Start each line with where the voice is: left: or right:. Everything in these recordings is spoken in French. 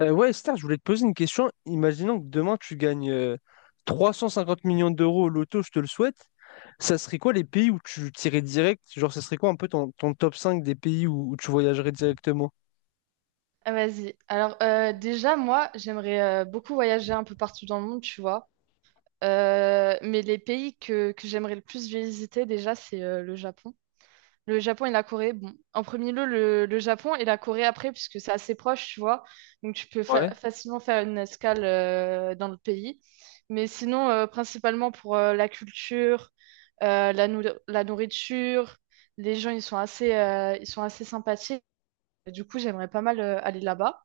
left: Ouais, Esther, je voulais te poser une question. Imaginons que demain tu gagnes 350 millions d'euros au loto, je te le souhaite. Ça serait quoi les pays où tu tirais direct? Genre, ça serait quoi un peu ton top 5 des pays où tu voyagerais directement?
right: Ah, vas-y. Alors, déjà, moi, j'aimerais beaucoup voyager un peu partout dans le monde, tu vois. Mais les pays que j'aimerais le plus visiter, déjà, c'est le Japon. Le Japon et la Corée. Bon, en premier lieu, le Japon et la Corée après, puisque c'est assez proche, tu vois. Donc, tu peux
left: Ouais.
right: facilement faire une escale dans le pays. Mais sinon, principalement pour la culture, euh, la, nou- la nourriture, les gens, ils sont assez sympathiques. Du coup, j'aimerais pas mal aller là-bas.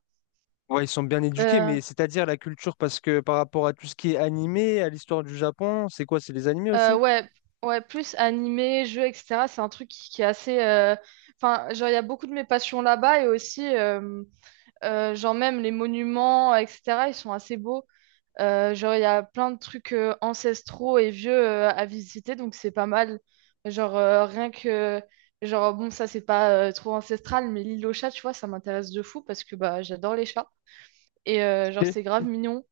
left: Ouais, ils sont bien éduqués,
right: Euh,
left: mais c'est-à-dire la culture, parce que par rapport à tout ce qui est animé, à l'histoire du Japon, c'est quoi? C'est les animés aussi?
right: Ouais, ouais, plus animé, jeu, etc. C'est un truc qui est assez. Enfin, genre, il y a beaucoup de mes passions là-bas et aussi, genre, même les monuments, etc., ils sont assez beaux. Genre, il y a plein de trucs ancestraux et vieux à visiter, donc c'est pas mal. Genre, rien que. Genre, bon, ça, c'est pas trop ancestral, mais l'île aux chats, tu vois, ça m'intéresse de fou parce que bah, j'adore les chats. Et genre,
left: C'est-
right: c'est grave mignon.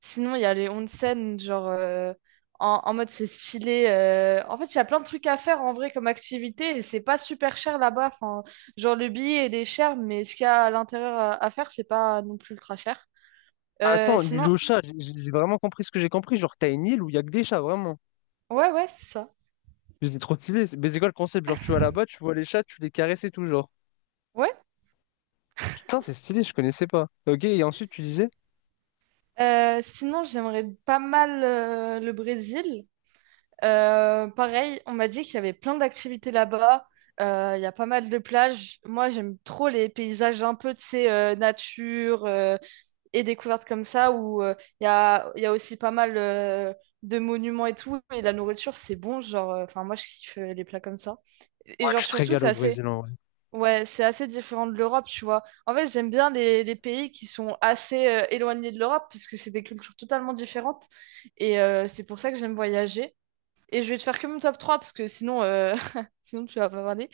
right: Sinon, il y a les onsen, en, en mode c'est stylé. En fait, il y a plein de trucs à faire en vrai comme activité et c'est pas super cher là-bas. Enfin, genre, le billet il est cher, mais ce qu'il y a à l'intérieur à faire, c'est pas non plus ultra cher. Euh,
left: Attends, l'île
right: sinon,
left: aux chats, j'ai vraiment compris ce que j'ai compris. Genre, t'as une île où il y a que des chats, vraiment.
right: ouais, ouais, c'est ça.
left: Mais c'est trop stylé. Mais c'est quoi le concept? Genre, tu vas là-bas, tu vois les chats, tu les caresses et tout, genre.
right: Ouais.
left: Putain, c'est stylé, je connaissais pas. Ok, et ensuite tu disais?
right: Sinon, j'aimerais pas mal le Brésil. Pareil, on m'a dit qu'il y avait plein d'activités là-bas. Il y a pas mal de plages. Moi, j'aime trop les paysages un peu, de ces nature et découvertes comme ça, où il y a aussi pas mal de monuments et tout. Et la nourriture, c'est bon. Genre, enfin, moi, je kiffe les plats comme ça. Et
left: Ouais,
right: genre,
left: tu te
right: surtout,
left: régales
right: c'est
left: au
right: assez,
left: Brésil en vrai.
right: ouais, c'est assez différent de l'Europe, tu vois. En fait, j'aime bien les pays qui sont assez éloignés de l'Europe, parce que c'est des cultures totalement différentes. Et c'est pour ça que j'aime voyager. Et je vais te faire que mon top 3 parce que sinon, sinon tu vas pas parler.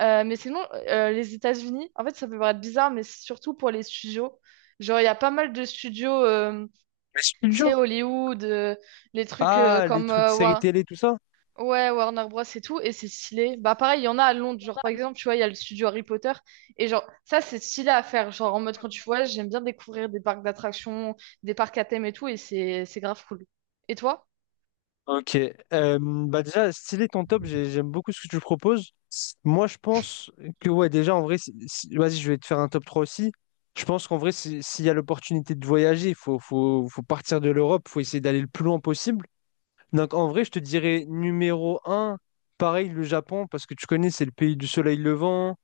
right: Mais sinon, les États-Unis, en fait, ça peut paraître bizarre, mais c'est surtout pour les studios. Genre, il y a pas mal de studios,
left: Mais c'est plus
right: tu sais,
left: dur.
right: Hollywood, les trucs
left: Ah, les trucs séries télé, tout ça?
right: Ouais, Warner Bros. Et tout, et c'est stylé. Bah, pareil, il y en a à Londres. Genre, par exemple, tu vois, il y a le studio Harry Potter. Et genre, ça, c'est stylé à faire. Genre, en mode, quand tu voyages, j'aime bien découvrir des parcs d'attractions, des parcs à thème et tout, et c'est grave cool. Et toi?
left: Ok. Bah déjà, stylé ton top, j'aime beaucoup ce que tu proposes. Moi, je pense que, ouais, déjà, en vrai, vas-y, je vais te faire un top 3 aussi. Je pense qu'en vrai, s'il y a l'opportunité de voyager, il faut partir de l'Europe, il faut essayer d'aller le plus loin possible. Donc, en vrai, je te dirais numéro 1 pareil, le Japon, parce que tu connais, c'est le pays du soleil levant.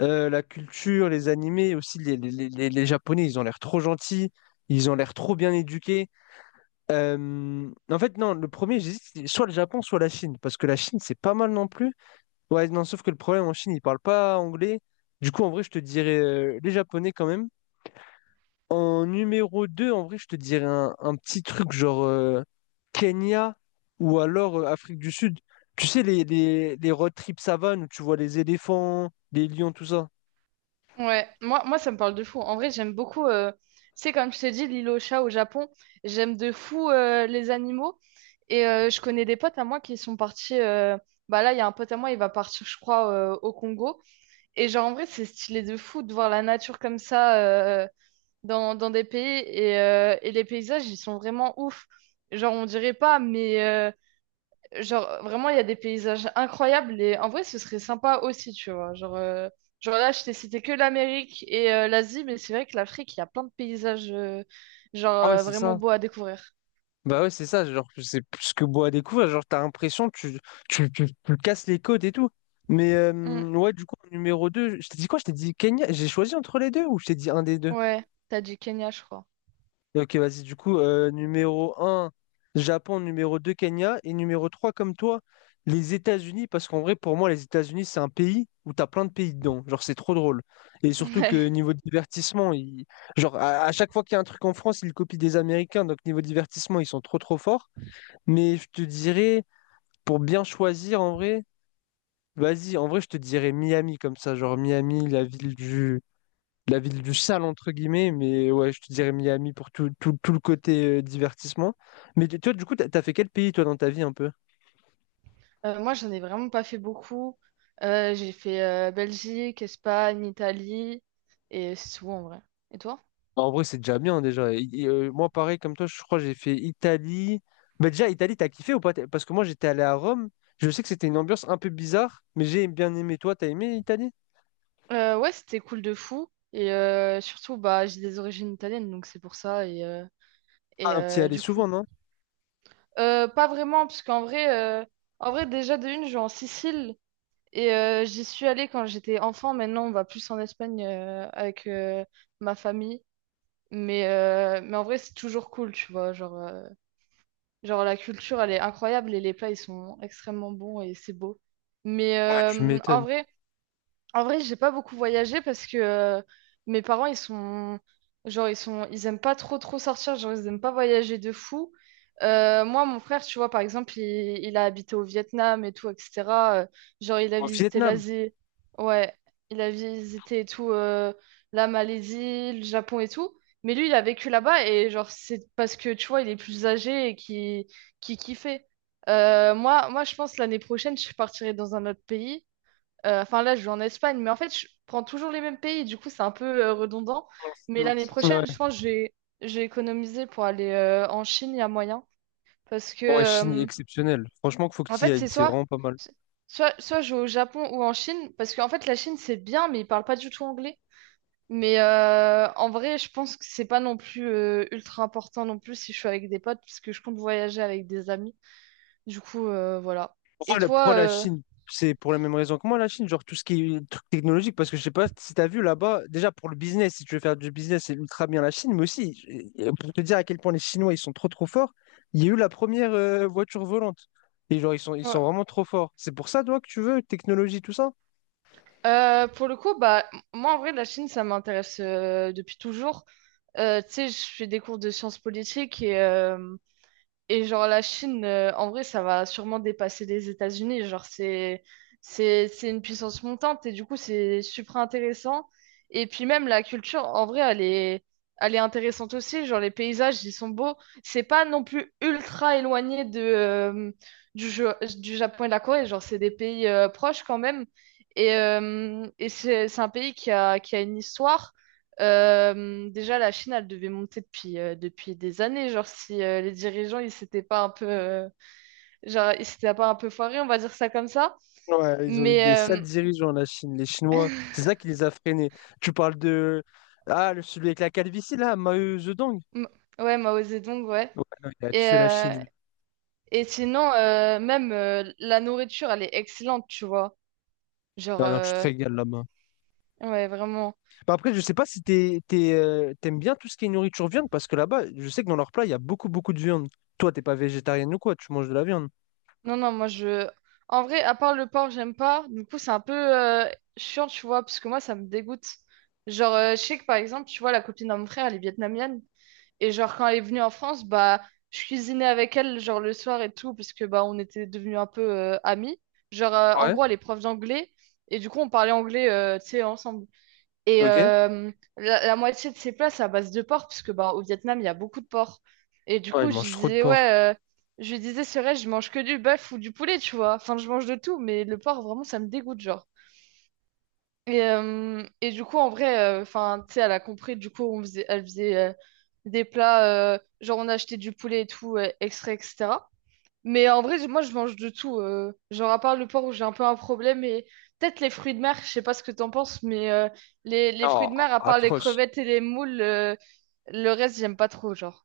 left: La culture, les animés aussi, les Japonais, ils ont l'air trop gentils, ils ont l'air trop bien éduqués. En fait, non, le premier, j'hésite, c'est soit le Japon, soit la Chine, parce que la Chine, c'est pas mal non plus. Ouais, non, sauf que le problème en Chine, ils parlent pas anglais. Du coup, en vrai, je te dirais les Japonais quand même. En numéro 2 en vrai, je te dirais un petit truc genre Kenya ou alors Afrique du Sud. Tu sais, les road trips savanes où tu vois les éléphants, les lions, tout ça.
right: Ouais, moi ça me parle de fou. En vrai, j'aime beaucoup, tu sais, comme je t'ai dit, l'île aux chats au Japon, j'aime de fou les animaux. Et je connais des potes à moi qui sont partis. Bah là, il y a un pote à moi, il va partir, je crois, au Congo. Et genre, en vrai, c'est stylé de fou de voir la nature comme ça dans, dans des pays. Et les paysages, ils sont vraiment ouf. Genre, on dirait pas, mais vraiment, il y a des paysages incroyables et en vrai, ce serait sympa aussi, tu vois. Genre là, je t'ai cité que l'Amérique et l'Asie, mais c'est vrai que l'Afrique, il y a plein de paysages,
left: Ah ouais, c'est
right: vraiment
left: ça.
right: beaux à découvrir.
left: Bah ouais, c'est ça, genre que c'est plus que beau à découvrir, genre t'as l'impression que tu casses les côtes et tout. Mais
right: Mm.
left: ouais, du coup, en numéro 2 je t'ai dit quoi? Je t'ai dit Kenya, j'ai choisi entre les deux ou je t'ai dit un des deux?
right: Ouais, t'as dit Kenya, je crois.
left: Ok, vas-y, du coup, numéro 1 Japon, numéro 2 Kenya, et numéro 3 comme toi, les États-Unis, parce qu'en vrai, pour moi, les États-Unis, c'est un pays où t'as plein de pays dedans, genre c'est trop drôle. Et surtout que
right: Ouais.
left: niveau divertissement, genre à chaque fois qu'il y a un truc en France, ils copient des Américains, donc niveau divertissement, ils sont trop forts. Mais je te dirais, pour bien choisir en vrai, vas-y, en vrai, je te dirais Miami comme ça, genre Miami, la ville du sale, entre guillemets, mais ouais, je te dirais Miami pour tout le côté divertissement. Mais toi, du coup, t'as fait quel pays, toi, dans ta vie un peu?
right: Moi, j'en ai vraiment pas fait beaucoup. J'ai fait Belgique, Espagne, Italie et c'est tout en vrai. Et toi?
left: En vrai, c'est déjà bien, déjà. Moi, pareil, comme toi, je crois que j'ai fait Italie. Bah, déjà, Italie, t'as kiffé ou pas? Parce que moi, j'étais allé à Rome, je sais que c'était une ambiance un peu bizarre, mais j'ai bien aimé. Toi, t'as aimé Italie?
right: Ouais, c'était cool de fou. Et surtout, bah, j'ai des origines italiennes, donc c'est pour ça.
left: Ah,
right: Et
left: donc t'y
right: euh,
left: allais
right: du
left: souvent,
right: coup.
left: non?
right: Pas vraiment, parce qu'en euh, vrai, déjà de une, je vais en Sicile et j'y suis allée quand j'étais enfant. Maintenant, on va plus en Espagne avec ma famille. Mais en vrai, c'est toujours cool, tu vois. Genre, la culture, elle est incroyable et les plats, ils sont extrêmement bons et c'est beau. Mais
left: Ouais, tu
right: euh, en
left: m'étonnes.
right: vrai, en vrai, j'ai pas beaucoup voyagé parce que mes parents, ils sont, ils aiment pas trop trop sortir, genre, ils aiment pas voyager de fou. Moi, mon frère, tu vois, par exemple, il a habité au Vietnam et tout, etc. Euh, genre, il a
left: Au
right: visité
left: Vietnam.
right: l'Asie, ouais, il a visité et tout, la Malaisie, le Japon et tout. Mais lui, il a vécu là-bas et genre, c'est parce que, tu vois, il est plus âgé qui kiffait. Moi, je pense l'année prochaine, je partirai dans un autre pays. Enfin, là, je vais en Espagne, mais en fait, je prends toujours les mêmes pays, du coup, c'est un peu redondant. Mais l'année
left: Ouais.
right: prochaine, je pense que j'ai économisé pour aller en Chine, il y a moyen. Parce que,
left: Ouais, Chine est
right: euh,
left: exceptionnelle. Franchement, qu'il faut que
right: En
left: tu y
right: fait,
left: ailles.
right: c'est
left: C'est
right: soit,
left: vraiment pas mal.
right: soit, soit je vais au Japon ou en Chine, parce qu'en fait, la Chine, c'est bien, mais ils parlent pas du tout anglais. Mais en vrai, je pense que c'est pas non plus ultra important non plus si je suis avec des potes, puisque je compte voyager avec des amis. Du coup, voilà. Et toi,
left: Pourquoi la Chine? C'est pour la même raison que moi, la Chine. Genre, tout ce qui est truc technologique. Parce que je sais pas si t'as vu là-bas. Déjà, pour le business, si tu veux faire du business, c'est ultra bien la Chine. Mais aussi, pour te dire à quel point les Chinois, ils sont trop forts, il y a eu la première voiture volante. Et genre, ils sont
right: ouais.
left: vraiment trop forts. C'est pour ça, toi, que tu veux, technologie, tout ça?
right: Pour le coup, bah, moi en vrai, la Chine, ça m'intéresse depuis toujours. Tu sais, je fais des cours de sciences politiques et genre la Chine, en vrai, ça va sûrement dépasser les États-Unis. Genre c'est une puissance montante et du coup c'est super intéressant. Et puis même la culture, en vrai, elle est intéressante aussi. Genre les paysages, ils sont beaux. C'est pas non plus ultra éloigné de du Japon et de la Corée. Genre c'est des pays proches quand même. Et c'est un pays qui a une histoire. Déjà, la Chine, elle devait monter depuis des années. Genre, si les dirigeants, ils s'étaient pas un peu foirés, on va dire ça comme ça.
left: Ouais, ils ont eu des
right: Mais euh,
left: sales dirigeants, la Chine. Les Chinois, c'est ça qui les a freinés. Tu parles de. Ah, celui avec la calvitie, là, Mao Zedong.
right: m- ouais, Mao Zedong, ouais.
left: Ouais, non, il a
right: Et,
left: tué la
right: euh,
left: Chine. Lui.
right: et sinon, même la nourriture, elle est excellente, tu vois. Genre,
left: Non, non, tu te
right: euh,
left: régales là-bas.
right: ouais, vraiment.
left: Bah, après, je sais pas si t'aimes bien tout ce qui est nourriture viande, parce que là-bas, je sais que dans leur plat, il y a beaucoup de viande. Toi, t'es pas végétarienne ou quoi, tu manges de la viande.
right: Non, non, moi, je. En vrai, à part le porc, j'aime pas. Du coup, c'est un peu chiant, tu vois, parce que moi, ça me dégoûte. Je sais que par exemple, tu vois, la copine à mon frère, elle est vietnamienne. Et genre, quand elle est venue en France, bah, je cuisinais avec elle, genre, le soir et tout, parce que, bah, on était devenus un peu amis. En
left: Ouais,
right: gros, elle est prof d'anglais, et du coup, on parlait anglais, tu sais, ensemble. Et
left: ok.
right: euh, la moitié de ses plats, c'est à base de porc, parce que, bah, au Vietnam, il y a beaucoup de porc. Et du
left: Ouais, ils
right: coup, je lui
left: mangent trop de
right: disais,
left: porc.
right: ouais, je lui disais, c'est vrai, je mange que du bœuf ou du poulet, tu vois. Enfin, je mange de tout, mais le porc, vraiment, ça me dégoûte, genre. Et du coup, en vrai, enfin, tu sais, elle a compris. Du coup, elle faisait des plats, genre on achetait du poulet et tout, extrait, etc. Mais en vrai, moi, je mange de tout. Genre, à part le porc où j'ai un peu un problème, et peut-être les fruits de mer, je sais pas ce que t'en penses, mais les fruits
left: Oh,
right: de mer, à part les
left: atroce.
right: crevettes et les moules, le reste, j'aime pas trop, genre.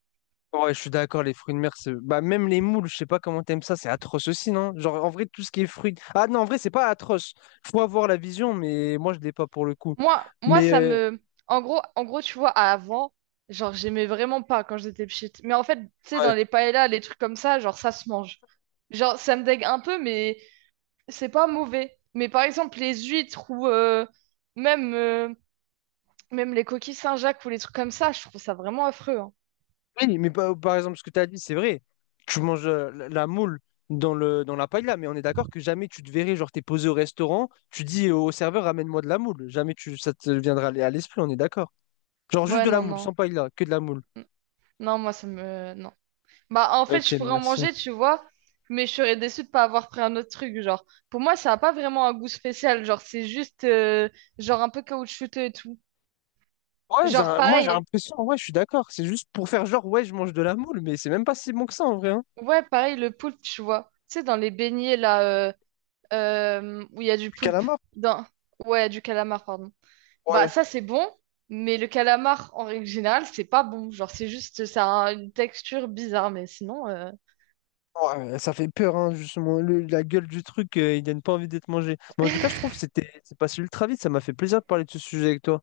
left: Ouais, je suis d'accord, les fruits de mer, c'est... Bah, même les moules, je sais pas comment t'aimes ça, c'est atroce aussi, non? Genre, en vrai, tout ce qui est fruits... Ah non, en vrai, c'est pas atroce. Faut avoir la vision, mais moi, je l'ai pas pour le coup.
right: Moi, moi,
left: Mais,
right: ça me. En gros, tu vois, avant, genre, j'aimais vraiment pas quand j'étais petite. Mais en fait, tu sais, dans
left: ouais.
right: les paellas, les trucs comme ça, genre, ça se mange. Genre, ça me dégue un peu, mais c'est pas mauvais. Mais par exemple, les huîtres ou même, euh, même les coquilles Saint-Jacques ou les trucs comme ça, je trouve ça vraiment affreux, hein.
left: Oui, mais par exemple, ce que t'as dit, c'est vrai. Tu manges la moule dans la paella, mais on est d'accord que jamais tu te verrais, genre, t'es posé au restaurant, tu dis au serveur, ramène-moi de la moule. Jamais tu... ça te viendra à l'esprit, on est d'accord. Genre, juste
right: Ouais,
left: de la
right: non,
left: moule,
right: non.
left: sans paella, que de la moule.
right: N- Non, moi, ça me. Non. Bah, en fait,
left: Ok,
right: je pourrais en
left: merci.
right: manger, tu vois, mais je serais déçue de pas avoir pris un autre truc, genre. Pour moi, ça a pas vraiment un goût spécial, genre, c'est juste, genre, un peu caoutchouteux et tout.
left: Ouais,
right: Genre,
left: moi j'ai
right: pareil,
left: l'impression, ouais, je suis d'accord. C'est juste pour faire genre, ouais, je mange de la moule, mais c'est même pas si bon que ça en vrai. Hein.
right: ouais, pareil, le poulpe, tu vois. Tu sais, dans les beignets, là, euh, où il y a du
left: Le
right: poulpe.
left: Calamar,
right: Dans... Ouais, du calamar, pardon. Bah,
left: ouais.
right: ça, c'est bon, mais le calamar, en règle générale, c'est pas bon. Genre, c'est juste, ça a une texture bizarre, mais sinon,
left: Ouais, ça fait peur, hein, justement. La gueule du truc, il donne pas envie d'être mangé. Mais en tout cas, je trouve que c'est passé ultra vite. Ça m'a fait plaisir de parler de ce sujet avec toi.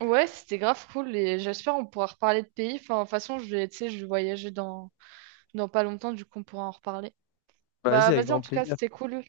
right: ouais, c'était grave cool, et j'espère on pourra reparler de pays. Enfin, de toute façon, je vais, tu sais, je vais voyager dans pas longtemps, du coup, on pourra en reparler.
left: Vas-y,
right: Bah,
left: avec
right: vas-y, en
left: grand
right: tout cas,
left: plaisir.
right: c'était cool.